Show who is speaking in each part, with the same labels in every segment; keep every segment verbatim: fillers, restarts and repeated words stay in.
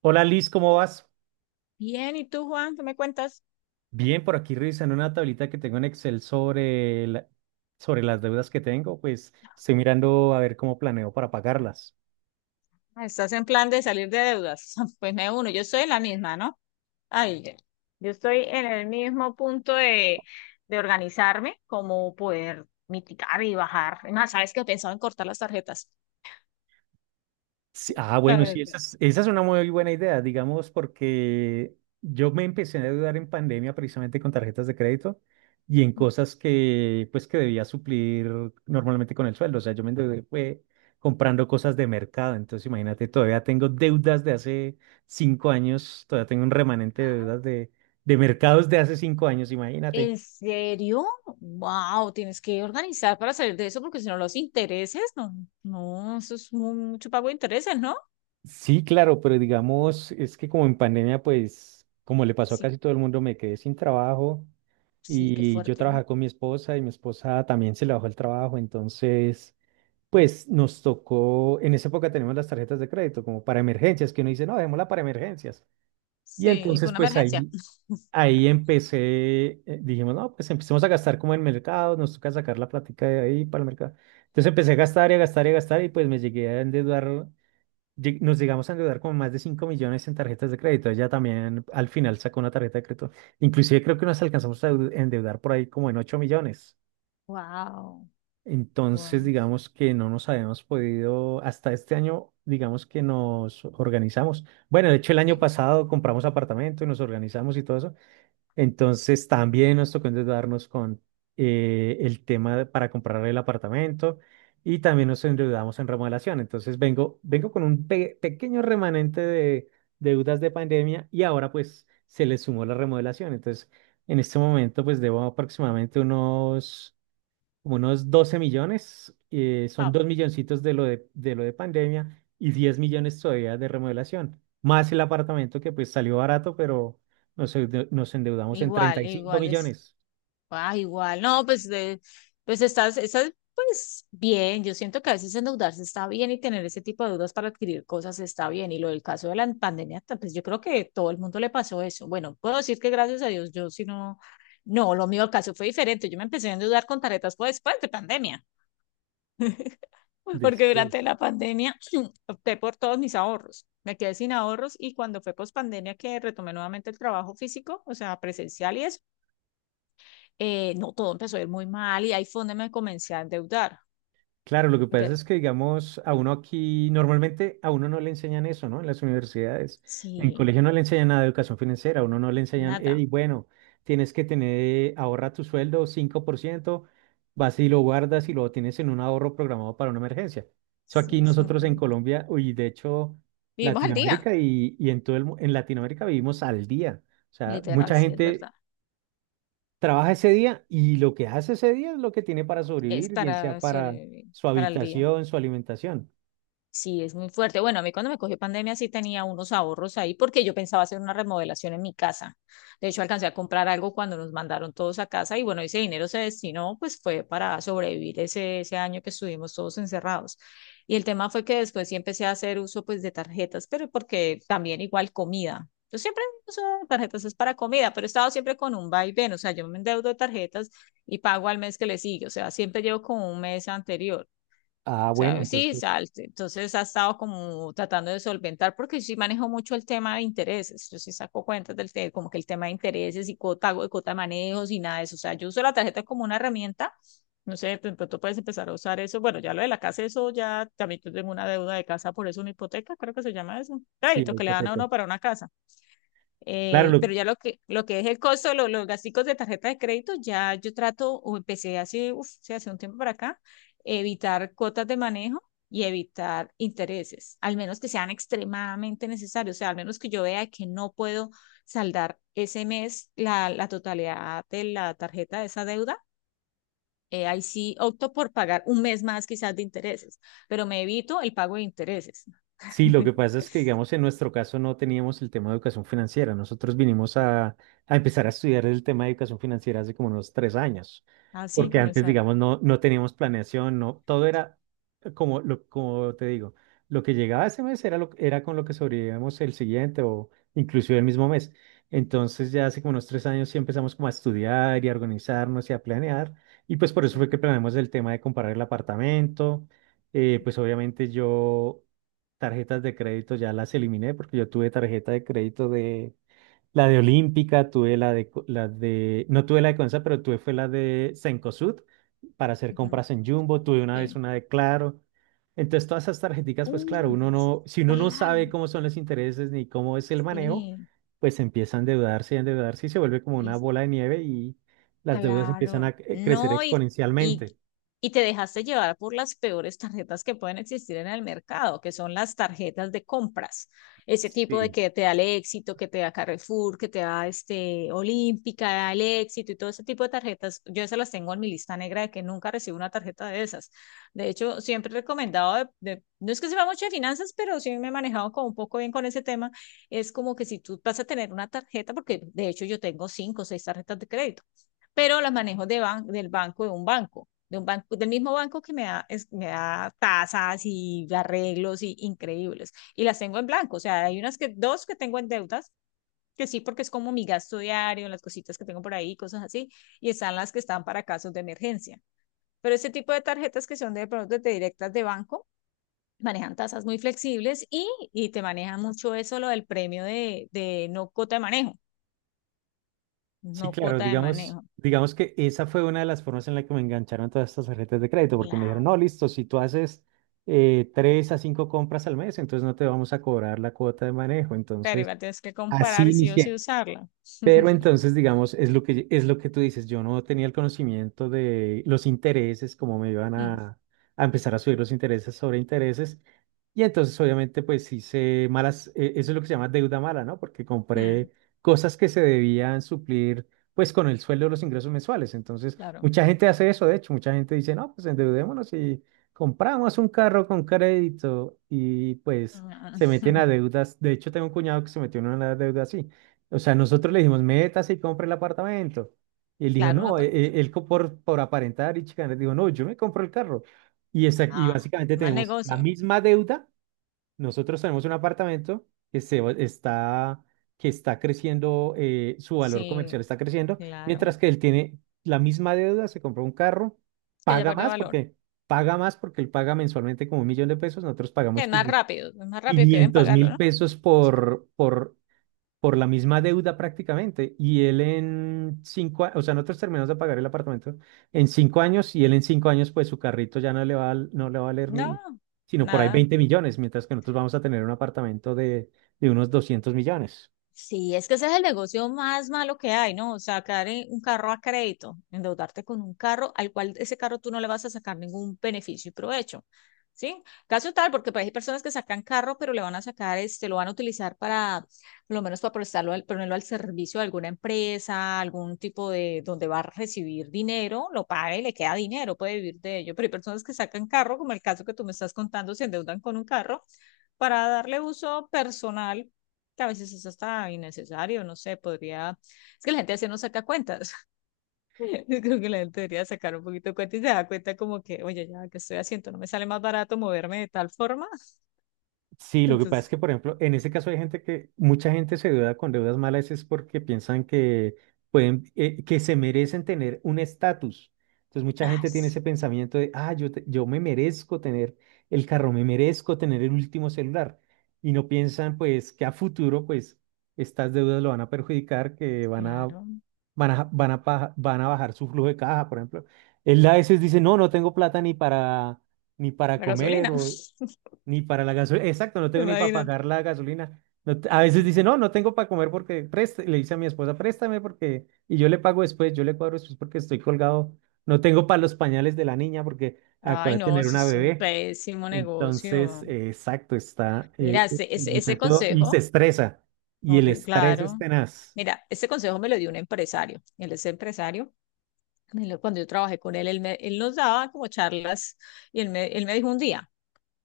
Speaker 1: Hola Liz, ¿cómo vas?
Speaker 2: Bien, ¿y tú, Juan? ¿Qué me cuentas?
Speaker 1: Bien, por aquí revisando una tablita que tengo en Excel sobre, la- sobre las deudas que tengo, pues estoy mirando a ver cómo planeo para pagarlas.
Speaker 2: Ah, estás en plan de salir de deudas. Pues me uno, yo estoy en la misma, ¿no? Ay, ya. Yo estoy en el mismo punto de, de organizarme, como poder mitigar y bajar. Es más, ¿sabes que he pensado en cortar las tarjetas?
Speaker 1: Sí, ah,
Speaker 2: La
Speaker 1: bueno, sí,
Speaker 2: verdad.
Speaker 1: esa es, esa es una muy buena idea, digamos, porque yo me empecé a endeudar en pandemia precisamente con tarjetas de crédito y en cosas que, pues, que debía suplir normalmente con el sueldo. O sea, yo me endeudé fue comprando cosas de mercado. Entonces, imagínate, todavía tengo deudas de hace cinco años, todavía tengo un remanente de deudas de, de mercados de hace cinco años, imagínate.
Speaker 2: ¿En serio? Wow, tienes que organizar para salir de eso porque si no los intereses, no, no, eso es mu- mucho pago de intereses, ¿no?
Speaker 1: Sí, claro, pero digamos, es que como en pandemia, pues, como le pasó a
Speaker 2: Sí,
Speaker 1: casi todo el mundo, me quedé sin trabajo
Speaker 2: sí, qué
Speaker 1: y yo
Speaker 2: fuerte, ¿no?
Speaker 1: trabajaba con mi esposa y mi esposa también se le bajó el trabajo, entonces, pues nos tocó, en esa época tenemos las tarjetas de crédito como para emergencias, que uno dice, no, dejémosla para emergencias. Y
Speaker 2: Sí, fue
Speaker 1: entonces,
Speaker 2: una
Speaker 1: pues
Speaker 2: emergencia.
Speaker 1: ahí, ahí empecé, eh, dijimos, no, pues empecemos a gastar como en mercado, nos toca sacar la plática de ahí para el mercado. Entonces empecé a gastar y a gastar y a gastar y pues me llegué a endeudar lleg- nos llegamos a endeudar como más de cinco millones en tarjetas de crédito. Ella también al final sacó una tarjeta de crédito. Inclusive creo que nos alcanzamos a eu- endeudar por ahí como en ocho millones.
Speaker 2: Wow, wow.
Speaker 1: Entonces, digamos que no nos habíamos podido, hasta este año, digamos que nos organizamos. Bueno, de hecho, el año pasado compramos apartamento y nos organizamos y todo eso, entonces también nos tocó endeudarnos con eh, el tema de- para comprar el apartamento y también nos endeudamos en remodelación. Entonces vengo, vengo con un pe- pequeño remanente de deudas de pandemia y ahora pues se le sumó la remodelación. Entonces en este momento pues debo aproximadamente unos como unos doce millones, eh, son
Speaker 2: Ah,
Speaker 1: dos milloncitos de lo de, de lo de pandemia y diez millones todavía de remodelación, más el apartamento que pues salió barato, pero nos, endeu- nos endeudamos en treinta
Speaker 2: igual,
Speaker 1: y cinco
Speaker 2: igual es,
Speaker 1: millones
Speaker 2: ah, igual, no, pues, de, pues estás, estás, pues bien, yo siento que a veces endeudarse está bien y tener ese tipo de deudas para adquirir cosas está bien, y lo del caso de la pandemia, ta- pues yo creo que todo el mundo le pasó eso. Bueno, puedo decir que gracias a Dios, yo si no, no, lo mío, el caso fue diferente, yo me empecé a endeudar con tarjetas fue después de pandemia, porque durante
Speaker 1: después.
Speaker 2: la pandemia opté por todos mis ahorros, me quedé sin ahorros, y cuando fue post pandemia que retomé nuevamente el trabajo físico, o sea, presencial y eso, eh, no, todo empezó a ir muy mal y ahí fue donde me comencé a endeudar.
Speaker 1: Claro, lo que pasa
Speaker 2: Pero,
Speaker 1: es que, digamos, a uno aquí, normalmente a uno no le enseñan eso, ¿no? En las universidades. En
Speaker 2: sí,
Speaker 1: colegio no le enseñan nada de educación financiera, a uno no le enseñan,
Speaker 2: nada,
Speaker 1: hey, bueno, tienes que tener, ahorra tu sueldo cinco por ciento, vas y lo guardas y lo tienes en un ahorro programado para una emergencia. Eso
Speaker 2: sí,
Speaker 1: aquí
Speaker 2: es mu-
Speaker 1: nosotros en Colombia, y de hecho,
Speaker 2: vivimos al día,
Speaker 1: Latinoamérica y, y en todo el, mu- en Latinoamérica vivimos al día. O sea,
Speaker 2: literal,
Speaker 1: mucha
Speaker 2: sí, es verdad,
Speaker 1: gente trabaja ese día y lo que hace ese día es lo que tiene para
Speaker 2: es
Speaker 1: sobrevivir, bien
Speaker 2: para
Speaker 1: sea para
Speaker 2: sobrevivir,
Speaker 1: su
Speaker 2: para el día.
Speaker 1: habitación, su alimentación.
Speaker 2: Sí, es muy fuerte. Bueno, a mí cuando me cogió pandemia sí tenía unos ahorros ahí porque yo pensaba hacer una remodelación en mi casa. De hecho, alcancé a comprar algo cuando nos mandaron todos a casa y bueno, ese dinero se destinó, pues fue para sobrevivir ese, ese año que estuvimos todos encerrados. Y el tema fue que después sí empecé a hacer uso pues de tarjetas, pero porque también igual comida. Yo siempre uso tarjetas es para comida, pero he estado siempre con un vaivén, o sea, yo me endeudo de tarjetas y pago al mes que le sigue, o sea, siempre llevo como un mes anterior.
Speaker 1: Ah,
Speaker 2: O
Speaker 1: bueno,
Speaker 2: sea, sí, o
Speaker 1: entonces
Speaker 2: sea, el- entonces ha estado como tratando de solventar, porque yo sí manejo mucho el tema de intereses. Yo sí saco cuentas del tema, como que el tema de intereses y cuota, cuota de manejos y nada de eso. O sea, yo uso la tarjeta como una herramienta. No sé, de pronto puedes empezar a usar eso. Bueno, ya lo de la casa, eso ya también yo tengo una deuda de casa, por eso una hipoteca, creo que se llama eso.
Speaker 1: sí,
Speaker 2: Crédito
Speaker 1: la
Speaker 2: que le dan a
Speaker 1: hipoteca.
Speaker 2: uno para una casa.
Speaker 1: Claro,
Speaker 2: Eh,
Speaker 1: lo.
Speaker 2: pero ya lo que, lo que es el costo, lo- los gastos de tarjeta de crédito, ya yo trato, o empecé hace, uf, sí, hace un tiempo para acá, evitar cuotas de manejo y evitar intereses, al menos que sean extremadamente necesarios, o sea, al menos que yo vea que no puedo saldar ese mes la, la totalidad de la tarjeta de esa deuda. Eh, ahí sí opto por pagar un mes más quizás de intereses, pero me evito el pago de intereses.
Speaker 1: Sí, lo que pasa es que, digamos, en nuestro caso no teníamos el tema de educación financiera. Nosotros vinimos a, a empezar a estudiar el tema de educación financiera hace como unos tres años,
Speaker 2: Así
Speaker 1: porque antes,
Speaker 2: comenzar.
Speaker 1: digamos, no, no teníamos planeación, no, todo era eh, como, lo, como te digo, lo que llegaba ese mes era, lo, era con lo que sobrevivíamos el siguiente o inclusive el mismo mes. Entonces, ya hace como unos tres años sí empezamos como a estudiar y a organizarnos y a planear, y pues por eso
Speaker 2: Sí.
Speaker 1: fue que planeamos el tema de comprar el apartamento. Eh, pues obviamente yo tarjetas de crédito ya las eliminé porque yo tuve tarjeta de crédito de la de Olímpica, tuve la de Co- la de no tuve la de Consa, pero tuve fue la de Cencosud para hacer
Speaker 2: Ujú.
Speaker 1: compras en Jumbo, tuve una vez
Speaker 2: Sí.
Speaker 1: una de Claro. Entonces todas esas tarjeticas, pues claro, uno
Speaker 2: Uy,
Speaker 1: no, si uno no
Speaker 2: claro,
Speaker 1: sabe cómo son los intereses ni cómo es el manejo,
Speaker 2: sí,
Speaker 1: pues empieza a endeudarse y a endeudarse y se vuelve como una bola de nieve y las deudas empiezan
Speaker 2: claro,
Speaker 1: a cre- crecer
Speaker 2: no, y, y,
Speaker 1: exponencialmente.
Speaker 2: y te dejaste llevar por las peores tarjetas que pueden existir en el mercado, que son las tarjetas de compras. Ese tipo de
Speaker 1: Sí.
Speaker 2: que te da el éxito, que te da Carrefour, que te da este Olímpica, el éxito y todo ese tipo de tarjetas. Yo esas las tengo en mi lista negra de que nunca recibo una tarjeta de esas. De hecho, siempre he recomendado, de, de- no es que sepa mucho de finanzas, pero sí me he manejado como un poco bien con ese tema. Es como que si tú vas a tener una tarjeta, porque de hecho yo tengo cinco o seis tarjetas de crédito pero las manejo de ban del banco, de un banco, de un banco, del mismo banco que me da, es- me da tasas y arreglos y increíbles. Y las tengo en blanco, o sea, hay unas que, dos que tengo en deudas, que sí, porque es como mi gasto diario, las cositas que tengo por ahí, cosas así, y están las que están para casos de emergencia. Pero ese tipo de tarjetas que son de productos de directas de banco, manejan tasas muy flexibles y, y te manejan mucho eso, lo del premio de, de no cuota de manejo,
Speaker 1: Sí,
Speaker 2: no
Speaker 1: claro,
Speaker 2: cuota de
Speaker 1: digamos,
Speaker 2: manejo.
Speaker 1: digamos que esa fue una de las formas en la que me engancharon todas estas tarjetas de crédito, porque me dijeron,
Speaker 2: Claro,
Speaker 1: no, listo, si tú haces eh, tres a cinco compras al mes, entonces no te vamos a cobrar la cuota de manejo.
Speaker 2: claro,
Speaker 1: Entonces,
Speaker 2: igual tienes que
Speaker 1: así
Speaker 2: comparar si o sí
Speaker 1: inicié.
Speaker 2: usarla.
Speaker 1: Pero entonces, digamos, es lo que, es lo que tú dices, yo no tenía el conocimiento de los intereses, cómo me iban
Speaker 2: Mm,
Speaker 1: a, a empezar a subir los intereses sobre intereses. Y entonces, obviamente, pues hice malas, eh, eso es lo que se llama deuda mala, ¿no? Porque
Speaker 2: mm,
Speaker 1: compré cosas que se debían suplir, pues, con el sueldo de los ingresos mensuales. Entonces,
Speaker 2: claro.
Speaker 1: mucha gente hace eso, de hecho, mucha gente dice, no, pues endeudémonos y compramos un carro con crédito y pues
Speaker 2: Ah,
Speaker 1: se meten a deudas. De hecho, tengo un cuñado que se metió en una deuda así. O sea, nosotros le dijimos, métase y compre el apartamento. Y él dijo,
Speaker 2: claro, una...
Speaker 1: no, e-
Speaker 2: pa-
Speaker 1: e- él, co- por, por aparentar y chicanar, dijo, no, yo me compro el carro. Y, esa- y
Speaker 2: Ah,
Speaker 1: básicamente
Speaker 2: mal
Speaker 1: tenemos la
Speaker 2: negocio.
Speaker 1: misma deuda. Nosotros tenemos un apartamento que, se, va- está, que está creciendo, eh, su valor
Speaker 2: Sí,
Speaker 1: comercial está creciendo,
Speaker 2: claro.
Speaker 1: mientras que él tiene la misma deuda, se compró un carro,
Speaker 2: Que ya
Speaker 1: paga
Speaker 2: perdió
Speaker 1: más
Speaker 2: valor.
Speaker 1: porque, paga más porque él paga mensualmente como un millón de pesos, nosotros
Speaker 2: Es
Speaker 1: pagamos
Speaker 2: más rápido, es más rápido que deben
Speaker 1: quinientos
Speaker 2: pagarlo,
Speaker 1: mil
Speaker 2: ¿no?
Speaker 1: pesos por, por por la misma deuda prácticamente. Y él en cinco, a- o sea, nosotros terminamos de pagar el apartamento en cinco años y él en cinco años, pues su carrito ya no le va, a- no le va a valer
Speaker 2: No,
Speaker 1: ni, sino por ahí
Speaker 2: nada.
Speaker 1: veinte millones, mientras que nosotros vamos a tener un apartamento de, de unos doscientos millones.
Speaker 2: Sí, es que ese es el negocio más malo que hay, ¿no? O sea, sacar eh, un carro a crédito, endeudarte con un carro al cual ese carro tú no le vas a sacar ningún beneficio y provecho, ¿sí? Caso tal, porque pues, hay personas que sacan carro, pero le van a sacar, este, lo van a utilizar para, por lo menos para prestarlo, al, ponerlo al servicio de alguna empresa, algún tipo de, donde va a recibir dinero, lo paga y le queda dinero, puede vivir de ello, pero hay personas que sacan carro, como el caso que tú me estás contando, se endeudan con un carro para darle uso personal que a veces es hasta innecesario, no sé, podría, es que la gente así no saca cuentas, yo creo que la gente debería sacar un poquito de cuenta y se da cuenta como que, oye, ya que estoy haciendo, no me sale más barato moverme de tal forma,
Speaker 1: Sí, lo que pasa es
Speaker 2: entonces,
Speaker 1: que, por ejemplo, en ese caso hay gente que, mucha gente se deuda con deudas malas es porque piensan que pueden, eh, que se merecen tener un estatus. Entonces, mucha
Speaker 2: ay,
Speaker 1: gente tiene
Speaker 2: sí,
Speaker 1: ese pensamiento de, ah, yo, te- yo me merezco tener el carro, me merezco tener el último celular. Y no piensan, pues, que a futuro, pues, estas deudas lo van a perjudicar, que van a,
Speaker 2: claro,
Speaker 1: van a, van a, paja- van a bajar su flujo de caja, por ejemplo. Él a veces dice, no, no tengo plata ni para, ni para
Speaker 2: la
Speaker 1: comer
Speaker 2: gasolina,
Speaker 1: ni para la gasolina. Exacto, no tengo ni para
Speaker 2: imagínate.
Speaker 1: pagar la gasolina. No te- a veces dice, no, no tengo para comer porque preste- le dice a mi esposa, préstame porque, y yo le pago después, yo le cuadro después porque estoy colgado. No tengo para los pañales de la niña porque acabo
Speaker 2: Ay,
Speaker 1: de
Speaker 2: no,
Speaker 1: tener
Speaker 2: eso
Speaker 1: una
Speaker 2: es un
Speaker 1: bebé.
Speaker 2: pésimo
Speaker 1: Entonces,
Speaker 2: negocio.
Speaker 1: eh, exacto, está
Speaker 2: Mira,
Speaker 1: eh, el
Speaker 2: ese, ese, ese
Speaker 1: muchacho y
Speaker 2: consejo,
Speaker 1: se estresa. Y el
Speaker 2: horri-
Speaker 1: estrés es
Speaker 2: claro.
Speaker 1: tenaz.
Speaker 2: Mira, ese consejo me lo dio un empresario. Él es empresario. Él- cuando yo trabajé con él, él, me- él nos daba como charlas y él me, él me dijo un día,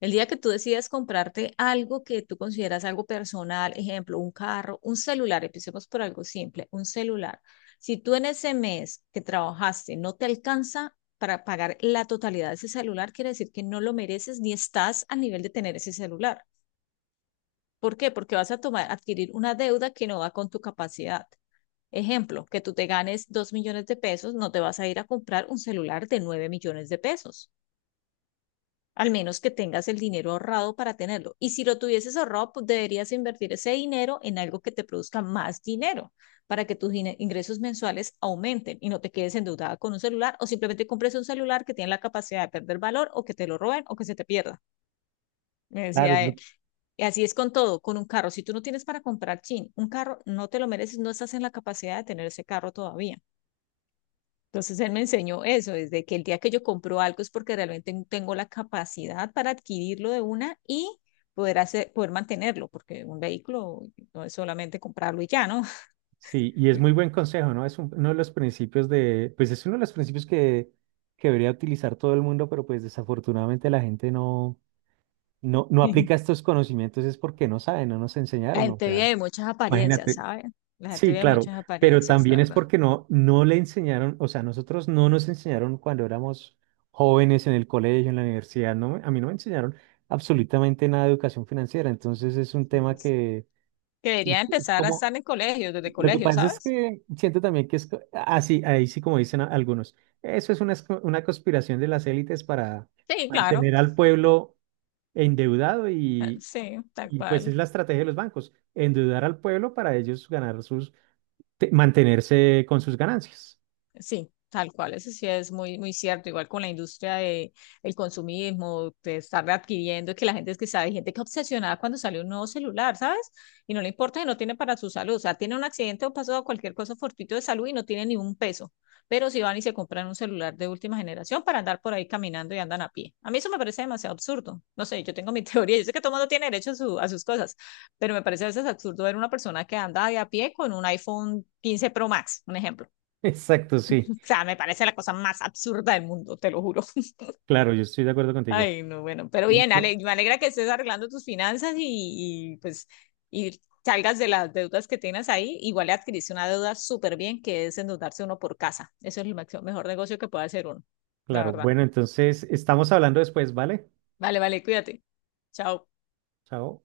Speaker 2: el día que tú decidas comprarte algo que tú consideras algo personal, ejemplo, un carro, un celular, empecemos por algo simple, un celular. Si tú en ese mes que trabajaste no te alcanza para pagar la totalidad de ese celular, quiere decir que no lo mereces ni estás al nivel de tener ese celular. ¿Por qué? Porque vas a tomar, adquirir una deuda que no va con tu capacidad. Ejemplo, que tú te ganes dos millones de pesos, no te vas a ir a comprar un celular de nueve millones de pesos, al menos que tengas el dinero ahorrado para tenerlo. Y si lo tuvieses ahorrado, pues deberías invertir ese dinero en algo que te produzca más dinero para que tus ingresos mensuales aumenten y no te quedes endeudada con un celular o simplemente compres un celular que tiene la capacidad de perder valor o que te lo roben o que se te pierda, me
Speaker 1: Claro, es
Speaker 2: decía
Speaker 1: lo-
Speaker 2: él. Y así es con todo, con un carro. Si tú no tienes para comprar, chin, un carro no te lo mereces, no estás en la capacidad de tener ese carro todavía. Entonces él me enseñó eso, desde que el día que yo compro algo es porque realmente tengo la capacidad para adquirirlo de una y poder hacer, poder mantenerlo, porque un vehículo no es solamente comprarlo y ya, ¿no?
Speaker 1: sí, y es muy buen consejo, ¿no? Es un- uno de los principios de, pues es uno de los principios que, que debería utilizar todo el mundo, pero pues desafortunadamente la gente no. No, no aplica estos conocimientos es porque no sabe, no nos
Speaker 2: La
Speaker 1: enseñaron, o
Speaker 2: gente vive
Speaker 1: sea,
Speaker 2: de muchas apariencias,
Speaker 1: imagínate.
Speaker 2: ¿sabes? La gente
Speaker 1: Sí,
Speaker 2: vive de
Speaker 1: claro,
Speaker 2: muchas
Speaker 1: pero
Speaker 2: apariencias,
Speaker 1: también
Speaker 2: la
Speaker 1: es
Speaker 2: verdad.
Speaker 1: porque no, no le enseñaron, o sea, nosotros no nos enseñaron cuando éramos jóvenes en el colegio, en la universidad, no, me- a mí no me enseñaron absolutamente nada de educación financiera, entonces es un
Speaker 2: Y
Speaker 1: tema
Speaker 2: es
Speaker 1: que,
Speaker 2: que
Speaker 1: que
Speaker 2: debería
Speaker 1: es
Speaker 2: empezar a
Speaker 1: como,
Speaker 2: estar en colegios, desde
Speaker 1: lo que
Speaker 2: colegios,
Speaker 1: pasa es
Speaker 2: ¿sabes?
Speaker 1: que siento también que es, co- ah, sí, ahí sí como dicen a- algunos, eso es una, es- una conspiración de las élites para
Speaker 2: Sí, claro,
Speaker 1: mantener al pueblo endeudado
Speaker 2: ah,
Speaker 1: y
Speaker 2: sí, tal
Speaker 1: y pues
Speaker 2: cual.
Speaker 1: es la estrategia de los bancos, endeudar al pueblo para ellos ganar sus, te- mantenerse con sus ganancias.
Speaker 2: Sí, tal cual, eso sí es muy, muy cierto, igual con la industria de el consumismo, de estar adquiriendo, que la gente es que sabe, hay gente que obsesionada cuando sale un nuevo celular, ¿sabes? Y no le importa que no tiene para su salud, o sea, tiene un accidente o pasó cualquier cosa fortuito de salud y no tiene ni un peso, pero si van y se compran un celular de última generación para andar por ahí caminando y andan a pie. A mí eso me parece demasiado absurdo, no sé, yo tengo mi teoría, yo sé que todo mundo tiene derecho a, su- a sus cosas, pero me parece a veces absurdo ver una persona que anda de a pie con un iPhone quince Pro Max, un ejemplo,
Speaker 1: Exacto, sí.
Speaker 2: o sea, me parece la cosa más absurda del mundo, te lo juro.
Speaker 1: Claro, yo estoy de acuerdo contigo.
Speaker 2: Ay, no, bueno, pero bien,
Speaker 1: Listo.
Speaker 2: Ale, me alegra que estés arreglando tus finanzas y, y, pues y salgas de las deudas que tienes ahí. Igual le adquiriste una deuda súper bien, que es endeudarse uno por casa. Eso es el maxi- mejor negocio que puede hacer uno, la
Speaker 1: Claro,
Speaker 2: verdad.
Speaker 1: bueno, entonces estamos hablando después, ¿vale?
Speaker 2: Vale, vale, cuídate. Chao.
Speaker 1: Chao.